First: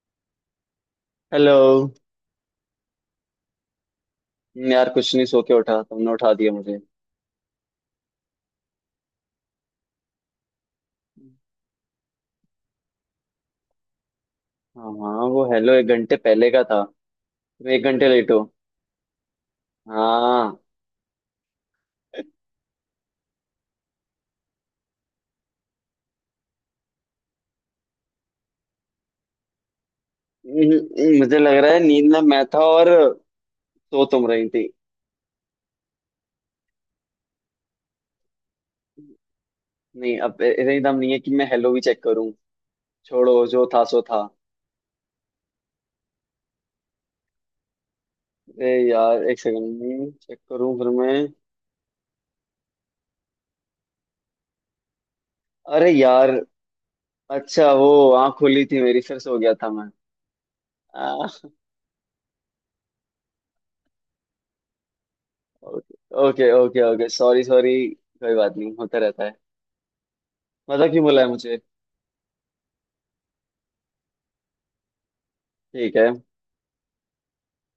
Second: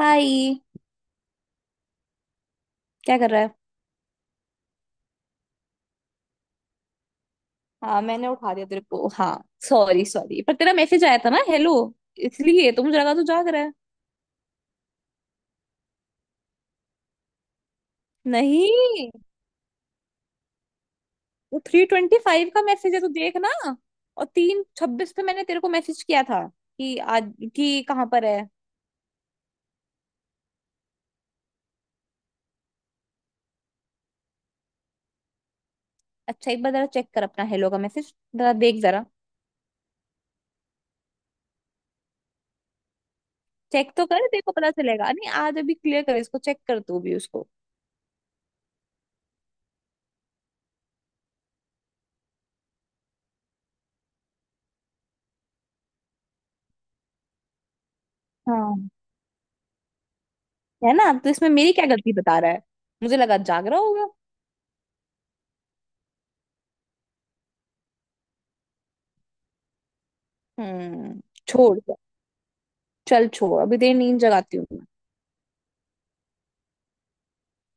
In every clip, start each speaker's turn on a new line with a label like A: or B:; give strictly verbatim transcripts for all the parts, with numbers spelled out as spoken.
A: हाय।
B: Hello.
A: क्या कर रहा है।
B: हम्म, यार कुछ नहीं, सो के उठा, तुमने उठा दिया मुझे।
A: हाँ, मैंने उठा दिया तेरे को, हाँ। सॉरी सॉरी, पर तेरा मैसेज आया था ना, हेलो। इसलिए तो मुझे लगा तू जाग रहा है।
B: हाँ हाँ, वो हेलो एक घंटे पहले का था। तुम एक घंटे लेट हो।
A: नहीं।
B: हाँ।
A: वो थ्री ट्वेंटी फाइव का मैसेज है, तू देख ना। और तीन छब्बीस पे मैंने तेरे को मैसेज किया था कि आज कि कहाँ पर है।
B: हम्म, मुझे लग रहा है नींद में मैं था, और सो तुम रही थी।
A: अच्छा, एक बार जरा चेक कर अपना हेलो का मैसेज, जरा देख जरा।
B: नहीं, अब इतनी दम नहीं है कि मैं हेलो भी चेक करूं। छोड़ो, जो था
A: चेक
B: सो
A: तो कर,
B: था।
A: देखो पता चलेगा, नहीं आज अभी क्लियर कर इसको, चेक कर तू भी उसको।
B: अरे यार, एक सेकंड चेक करूं फिर मैं। अरे यार। अच्छा, वो आँख खुली थी
A: हाँ,
B: मेरी, फिर सो गया था मैं।
A: है ना,
B: आ,
A: तो इसमें मेरी क्या गलती बता रहा है। मुझे लगा जाग रहा होगा।
B: Okay okay okay, sorry sorry, कोई बात नहीं, होता रहता है। मतलब क्यों
A: हम्म।
B: बोला है मुझे।
A: छोड़। चल छोड़, अभी तेरी नींद जगाती हूँ मैं।
B: ठीक है।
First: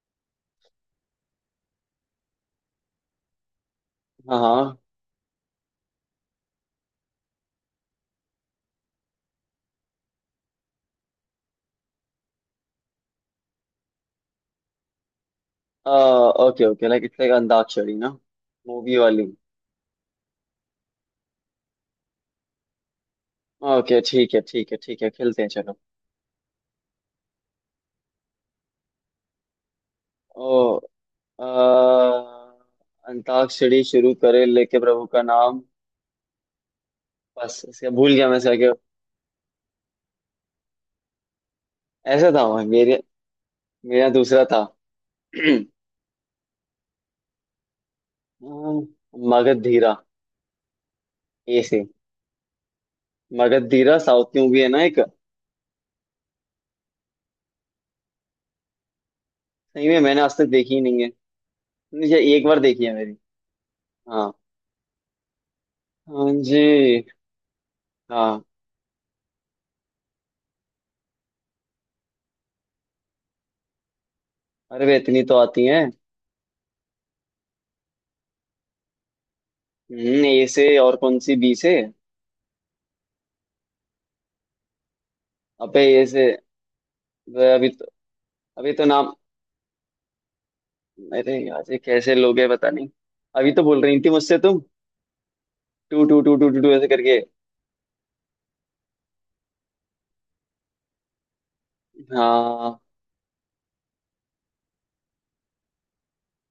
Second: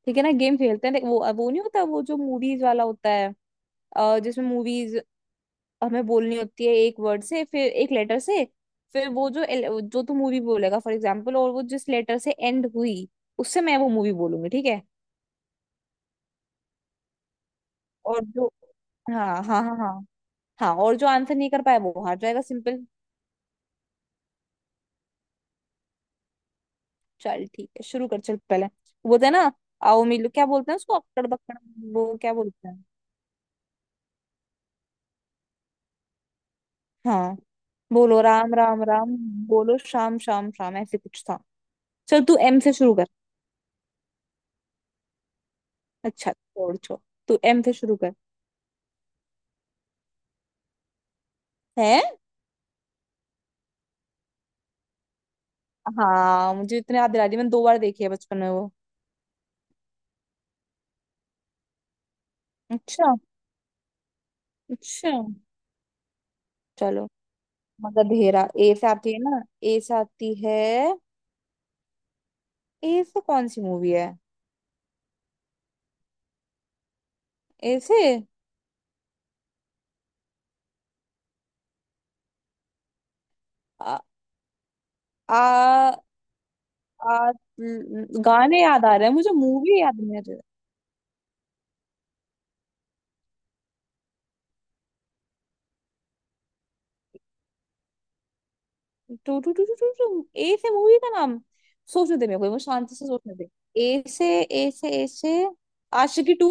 A: ठीक है ना, गेम खेलते हैं देख, वो वो नहीं होता, वो जो मूवीज वाला होता है। अ,
B: हाँ
A: जिसमें
B: हाँ।
A: मूवीज हमें बोलनी होती है एक वर्ड से, फिर एक लेटर से। फिर वो जो एल- जो तू मूवी बोलेगा फॉर एग्जाम्पल, और वो जिस लेटर से एंड हुई, उससे मैं वो मूवी बोलूंगी, ठीक है।
B: Okay okay, like it's like antakshari ना।
A: और जो।
B: मूवी वाली।
A: हाँ, हाँ, हाँ, हाँ, हाँ। और जो आंसर नहीं कर पाया वो हार जाएगा, सिंपल।
B: ओके, ठीक है ठीक है ठीक है, खेलते हैं चलो।
A: चल ठीक है, शुरू कर चल, पहले वो बोलते हैं ना। आओ मिलो, क्या
B: ओ।
A: बोलते हैं उसको, अक्कड़
B: अ,
A: बक्कड़। वो क्या बोलते हैं।
B: अंताक्षरी शुरू करे लेके प्रभु का नाम।
A: हाँ,
B: बस इसका भूल
A: बोलो
B: गया मैं,
A: राम
B: इसका क्या।
A: राम राम। बोलो शाम शाम शाम, ऐसे कुछ था। चल
B: ऐसा
A: तू
B: था
A: एम
B: वो,
A: से शुरू
B: मेरे
A: कर।
B: मेरा दूसरा था।
A: अच्छा, छोड़ छोड़। तू एम से शुरू कर।
B: मगध धीरा। ए से।
A: है।
B: मगध धीरा साउथ की मूवी है ना एक।
A: हाँ, मुझे इतने याद दिला दी, मैंने दो बार देखी है बचपन में वो।
B: सही में मैंने आज तक देखी ही नहीं है। मुझे एक बार देखी है
A: अच्छा।
B: मेरी। हाँ।
A: अच्छा।
B: हाँ जी।
A: चलो। मगध
B: हाँ।
A: हेरा ए से आती है ना। ए से आती है। ए से कौन सी मूवी है।
B: अरे वे, इतनी तो आती है।
A: ए से।
B: हम्म ए से और कौन सी, बी से?
A: आ,
B: अबे
A: आ,
B: ए से।
A: आ,
B: अभी तो।
A: गाने
B: अभी
A: याद
B: तो
A: आ रहे हैं
B: नाम।
A: मुझे, मूवी याद नहीं आ रही।
B: अरे यार, ये कैसे लोग है पता नहीं। अभी तो बोल रही थी मुझसे तुम। टू टू टू टू टू टू ऐसे करके।
A: टू टू टू टू टू टू ए से मूवी का नाम। सोचने दे मेरे को एक बार,
B: हाँ।
A: शांति से सोचने दे। ए से, ए से, ए से। आशिकी टू।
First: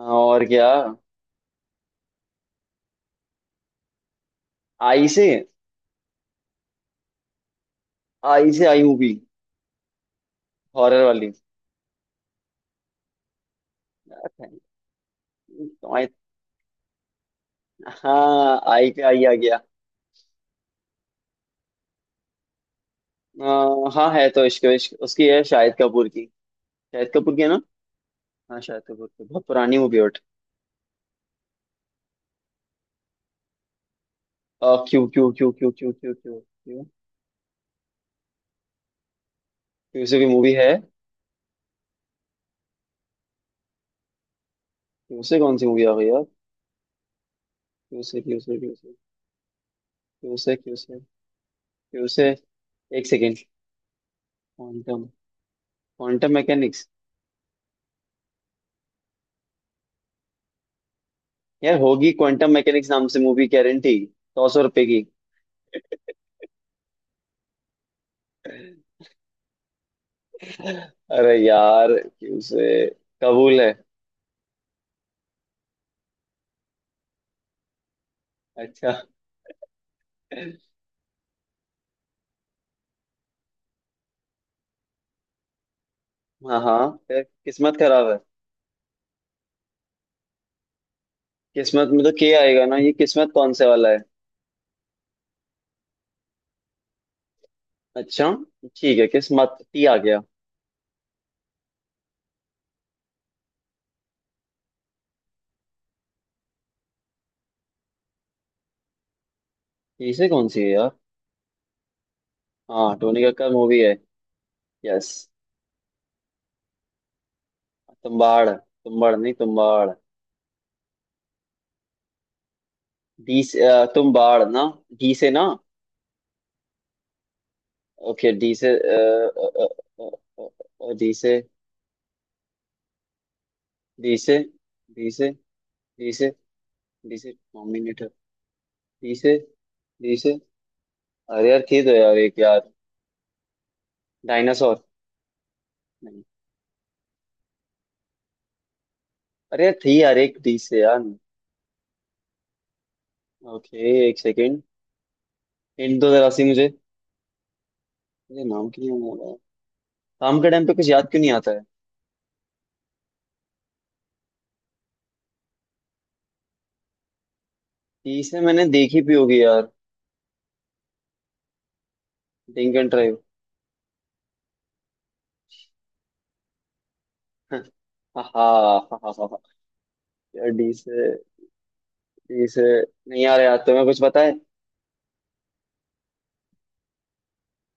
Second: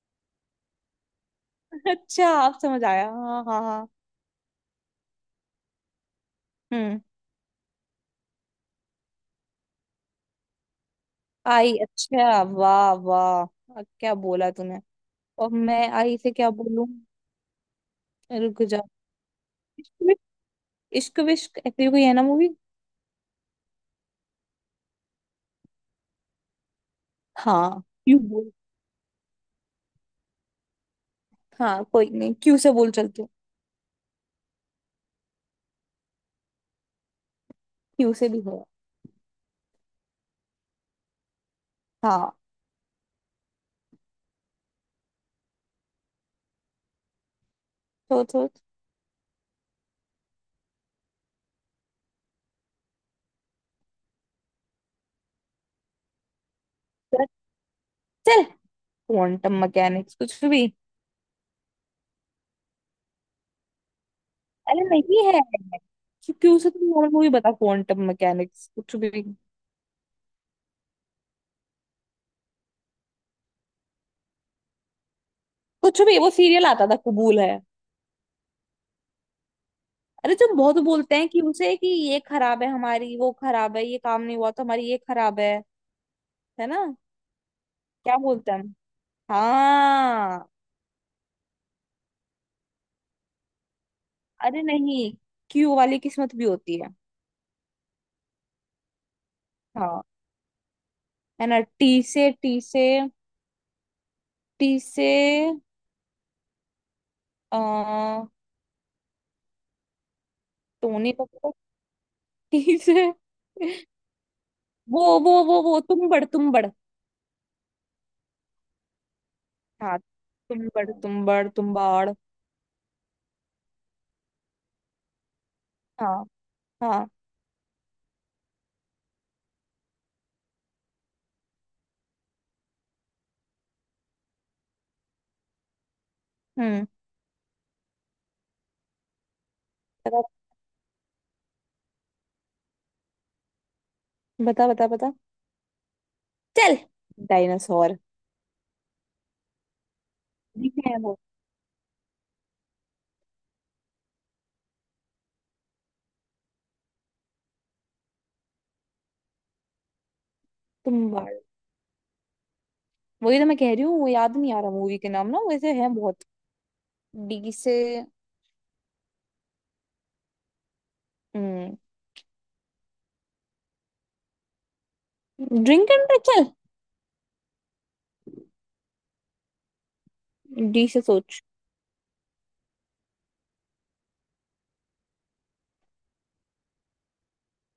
B: हाँ, और क्या।
A: अच्छा आप, समझ आया, हाँ हाँ हाँ।
B: आई से।
A: हम्म।
B: आई से आई मूवी। हॉरर वाली।
A: आई, अच्छा, वाह वाह। अब क्या
B: यार,
A: बोला
B: thank
A: तूने। और
B: you,
A: मैं
B: तो आई।
A: आई से क्या बोलूं।
B: हाँ
A: रुक जा।
B: आई पे आई आ गया।
A: इश्क विश्क। इश्क विश्क, ऐसी कोई है ना मूवी।
B: अ, हाँ है तो, इश्क इश्क उसकी है शाहिद कपूर की। शाहिद कपूर की है ना।
A: हाँ, क्यों बोल।
B: हाँ, शाहिद कपूर की बहुत पुरानी मूवी है।
A: हाँ, कोई नहीं, क्यू से बोल चलती हूँ।
B: Q Q Q Q Q Q Q Q.
A: Q से भी हो।
B: क्यू से भी मूवी है।
A: हाँ।
B: क्यूसे कौन सी मूवी आ गई यार। क्यूसे
A: तो तो।
B: क्यूसे क्यूसे। क्यूसे क्यूसे। क्यूसे। एक सेकेंड। क्वांटम। Quantum mechanics.
A: चल। क्वांटम मैकेनिक्स कुछ भी।
B: यार होगी क्वांटम मैकेनिक्स नाम से मूवी, गारंटी। सौ सौ
A: अरे
B: रुपए की।
A: नहीं है। क्योंकि उसे तुम और मूवी बता, क्वांटम मैकेनिक्स कुछ भी।
B: अरे यार क्यूसे। कबूल है।
A: कुछ भी, वो सीरियल आता था कबूल है।
B: अच्छा।
A: अरे तुम बहुत बोलते हैं कि उसे कि ये खराब है, हमारी वो खराब है, ये काम नहीं हुआ तो हमारी ये खराब है।
B: हाँ
A: है
B: हाँ,
A: ना।
B: फिर किस्मत खराब
A: क्या
B: है।
A: बोलते हैं हम? हाँ।
B: किस्मत में तो के आएगा ना, ये किस्मत कौन से वाला है?
A: अरे नहीं। क्यू वाली किस्मत भी होती है।
B: अच्छा। ठीक है, किस्मत, टी आ
A: हाँ।
B: गया।
A: है ना, टी से, टी से। टी से। अ
B: टी से कौन सी है यार।
A: टोनी कपूर। टी
B: हाँ,
A: से।
B: टोनी कक्कड़ मूवी है।
A: वो
B: यस।
A: वो वो वो तुम बड़ तुम बड़।
B: तुम्बाड़ तुम्बाड़ नहीं तुम्बाड़।
A: हाँ, तुम बड़ तुम बड़ तुम बाड़।
B: डी से, अ, तुम बाढ़ ना। डी से ना।
A: हाँ। हाँ।
B: ओके, डी से। डी से। डी से। डी से। डी से।
A: हम्म।
B: डी से डोमिनेटर। डी से। डी
A: बता
B: से। अरे यार थी तो यार एक यार।
A: बता
B: डायनासोर।
A: बता। बता।
B: नहीं।
A: चल। डायनासोर।
B: अरे यार थी यार एक डी से
A: दिखा है
B: यार।
A: वो।
B: ओके। एक सेकेंड। हिंट दो जरा सी मुझे। मुझे नाम क्यों नहीं आ रहा है? काम के टाइम पे कुछ याद
A: तुम
B: क्यों नहीं
A: बाल।
B: आता है।
A: वही तो मैं कह रही हूँ, वो याद नहीं आ रहा मूवी के नाम ना, वैसे है बहुत। डी से।
B: डी से मैंने देखी भी होगी यार। Drink and drive.
A: Drink and चल।
B: हाँ हाँ हाँ हाँ हाँ। यार डी
A: डी से
B: से।
A: सोच।
B: जैसे। नहीं आ रहा याद, तो मैं कुछ बताए।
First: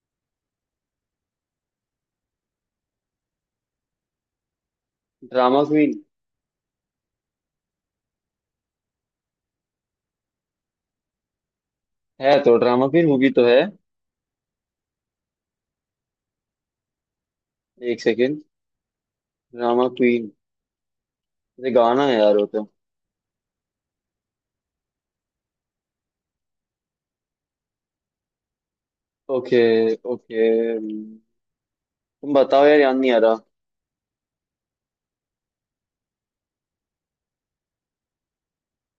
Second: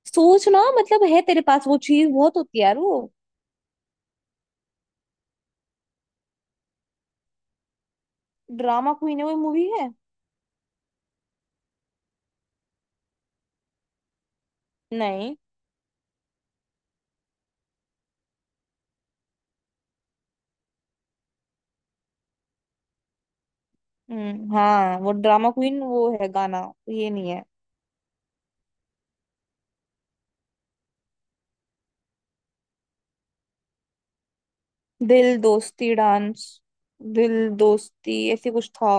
A: सोच ना, मतलब है तेरे पास वो चीज बहुत होती है यार वो।
B: Drama queen.
A: ड्रामा क्वीन है, वो मूवी है।
B: है तो ड्रामा क्वीन मूवी तो है।
A: नहीं।
B: एक सेकेंड। Drama queen. ये गाना है यार वो तो।
A: हम्म, हाँ, वो ड्रामा क्वीन वो है गाना। ये नहीं है।
B: ओके। ओके। तुम। बताओ यार, याद नहीं आ रहा।
A: दिल दोस्ती डांस। दिल दोस्ती ऐसे कुछ था।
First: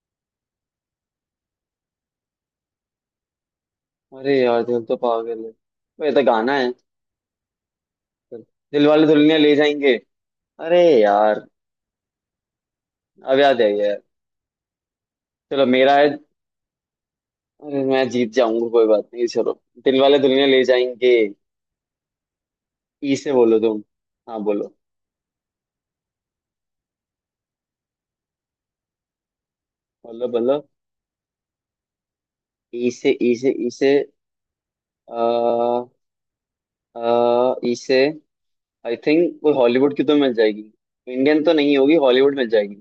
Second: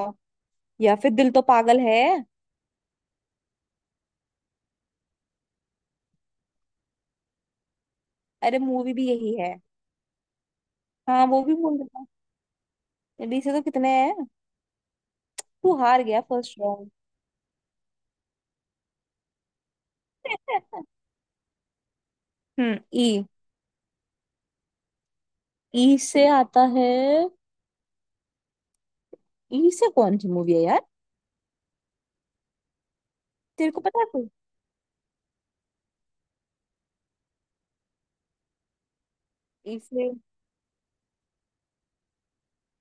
A: या फिर दिल तो पागल है।
B: अरे यार, दिल तो पागल है वो, ये तो गाना है।
A: अरे
B: दिल
A: मूवी भी
B: वाले
A: यही
B: दुल्हनिया
A: है।
B: ले जाएंगे। अरे
A: हाँ, वो
B: यार।
A: भी बोल रहा था।
B: अब
A: डी से तो
B: याद आई
A: कितने
B: यार।
A: हैं।
B: चलो
A: तू
B: मेरा
A: हार
B: है।
A: गया फर्स्ट राउंड।
B: अरे मैं जीत जाऊंगा, कोई बात नहीं, चलो। दिल वाले दुल्हनिया ले जाएंगे।
A: हम्म,
B: ई
A: ई।
B: से बोलो तुम। हाँ बोलो।
A: ई से आता है। ई से कौन सी
B: बोलो
A: मूवी
B: बोलो।
A: है यार।
B: ई से ई से ई
A: तेरे को
B: से।
A: पता है कोई।
B: अह, इसे। आई थिंक वो
A: ई
B: हॉलीवुड की
A: से।
B: तो मिल जाएगी। इंडियन तो नहीं होगी, हॉलीवुड मिल जाएगी।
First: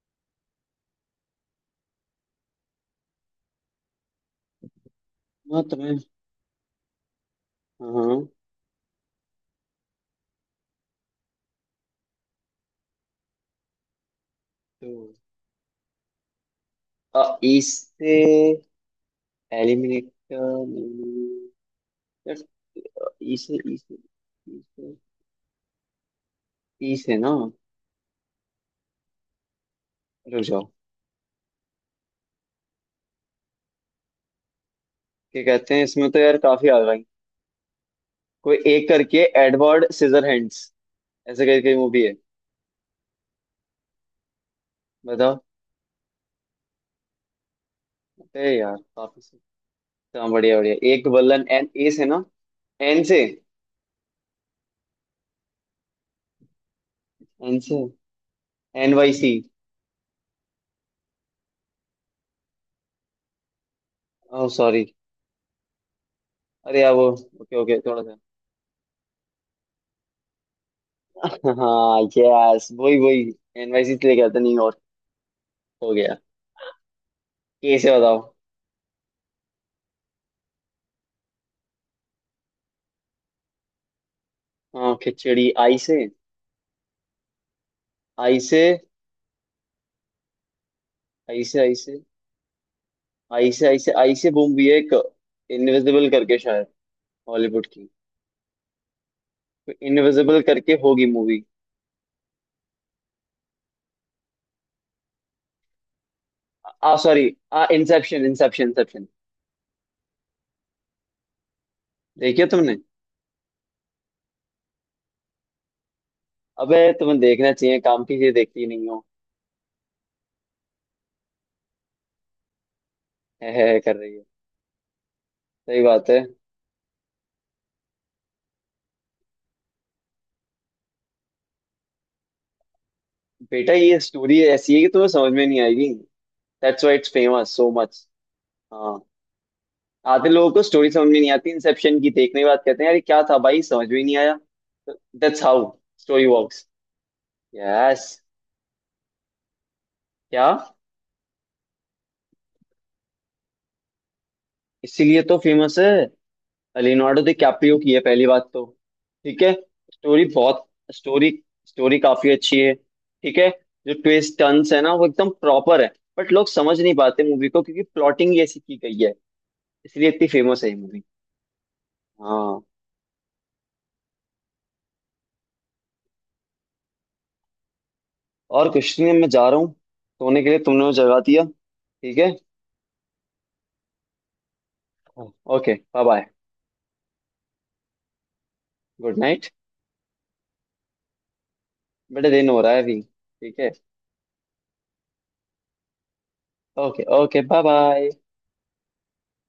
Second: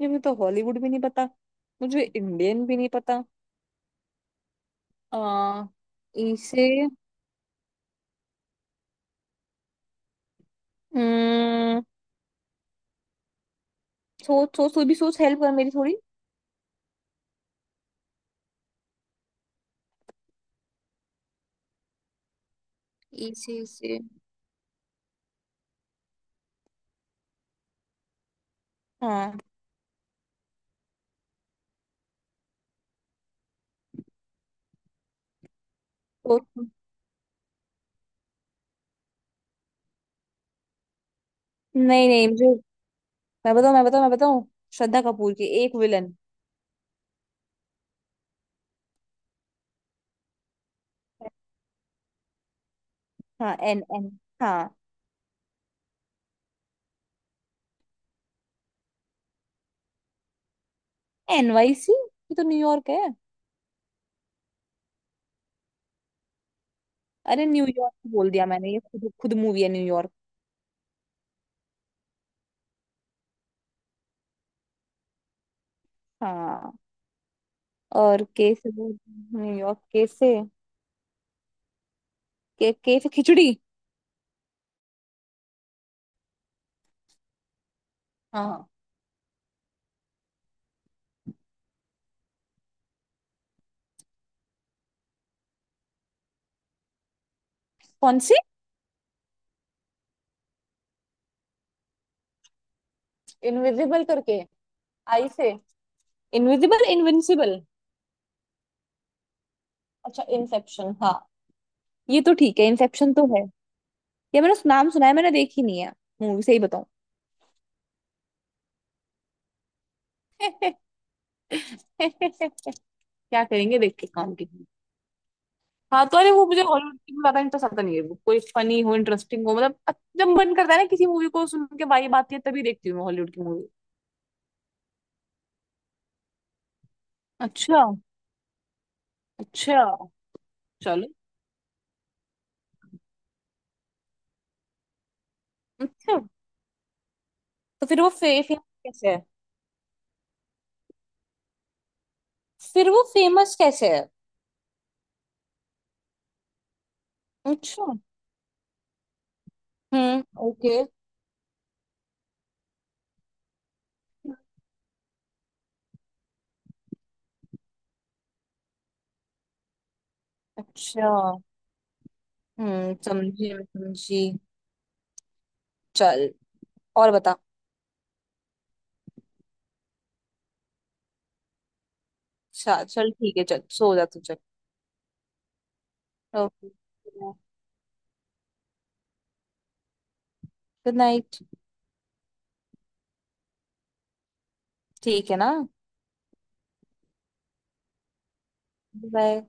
A: ये मुझे तो हॉलीवुड भी नहीं पता। मुझे इंडियन भी नहीं पता। आ,
B: हाँ तुम्हें।
A: ई से।
B: हाँ।
A: हम्म। सोच सोच, तू भी
B: तो।
A: सोच, हेल्प कर मेरी थोड़ी।
B: अह, इसे एलिमिनेट। इसे
A: ई से,
B: इसे।
A: ई से।
B: इसे। इसे ना।
A: हाँ।
B: रुक जाओ। क्या कहते हैं, इसमें तो यार
A: सोच।
B: काफी आ गई। कोई एक करके एडवर्ड सीजर हैंड्स। ऐसे करके मूवी
A: नहीं
B: है।
A: नहीं, मुझे। मैं बताऊँ, मैं बताऊँ, मैं बताऊँ। श्रद्धा कपूर
B: बताओ।
A: की, एक विलन।
B: अरे यार काफी से। हाँ, बढ़िया बढ़िया, एक बल्लन, एन ए से ना। एन से।
A: हाँ, एन एन। हाँ।
B: एन से। एन वाई सी।
A: एन वाई सी, ये तो न्यूयॉर्क है।
B: Oh sorry. अरे यार वो।
A: अरे
B: ओके ओके
A: न्यूयॉर्क
B: थोड़ा सा।
A: बोल दिया मैंने, ये खुद खुद मूवी है, न्यूयॉर्क।
B: हाँ यस, वही वही। एनवाईसी से लेके गया था न्यूयॉर्क। हो गया।
A: हाँ।
B: कैसे बताओ।
A: और के से बोल। न्यूयॉर्क के से। के के से खिचड़ी।
B: हाँ खिचड़ी, आई से। आई से।
A: हाँ।
B: आई से आई से। आई से आई से आई से मूवी है एक। इनविजिबल करके शायद। हॉलीवुड की।
A: कौन सी।
B: तो इनविजिबल करके होगी मूवी।
A: इनविजिबल करके। आई से। इनविजिबल,
B: आ सॉरी।
A: इनविंसिबल।
B: आ इंसेप्शन इंसेप्शन इंसेप्शन।
A: अच्छा, इंसेप्शन, हाँ। ये तो
B: देखिए
A: ठीक है,
B: तुमने।
A: इंसेप्शन तो है। ये मैंने सु- नाम सुना है, मैंने देखी नहीं है। मूवी सही
B: अबे
A: बताऊं।
B: तुम्हें देखना चाहिए, काम की चीज देखती नहीं हो।
A: क्या
B: है, है,
A: करेंगे
B: है
A: देख
B: कर
A: के
B: रही है।
A: काम की।
B: सही
A: हाँ,
B: बात
A: तो
B: है।
A: अरे वो मुझे हॉलीवुड की ज्यादा इंटरेस्ट आता नहीं है, वो कोई फनी हो, इंटरेस्टिंग हो, मतलब अ- जब मन करता है ना किसी मूवी को सुन के वाइब आती है, तभी देखती हूँ मैं हॉलीवुड की मूवी।
B: बेटा ये स्टोरी ऐसी है कि तुम्हें समझ में नहीं आएगी। That's why it's famous so
A: अच्छा।
B: मच। हाँ।
A: अच्छा।
B: आधे लोगों को स्टोरी
A: चलो।
B: समझ में नहीं आती इंसेप्शन की, देखने के बाद कहते हैं यार ये क्या था भाई, समझ में ही नहीं आया। दैट्स हाउ
A: अच्छा,
B: स्टोरी वर्क्स।
A: तो फिर वो
B: यस।
A: फे, फेमस कैसे है।
B: क्या।
A: फिर वो फेमस कैसे है।
B: इसीलिए तो फेमस है। लियोनार्डो डिकैप्रियो
A: अच्छा।
B: की है पहली बात तो। ठीक है।
A: हम्म,
B: स्टोरी बहुत
A: ओके।
B: स्टोरी स्टोरी काफी अच्छी है, ठीक है। जो ट्विस्ट टर्न्स है ना, वो एकदम प्रॉपर है। बट लोग समझ नहीं पाते मूवी को, क्योंकि प्लॉटिंग ही ऐसी की गई है। इसलिए इतनी फेमस है ये मूवी।
A: अच्छा।
B: हाँ।
A: हम्म, समझी, मैं समझी। चल। और बता।
B: और कुछ नहीं, मैं जा रहा हूँ सोने के लिए, तुमने मुझे जगा दिया, ठीक है।
A: चल चल, ठीक है, चल सो जा तू, चल।
B: Okay bye bye.
A: Okay,
B: good night.
A: Good night.
B: बेटा दिन हो रहा है अभी, ठीक है।
A: ठीक है ना।
B: Okay okay, bye bye.
A: Bye.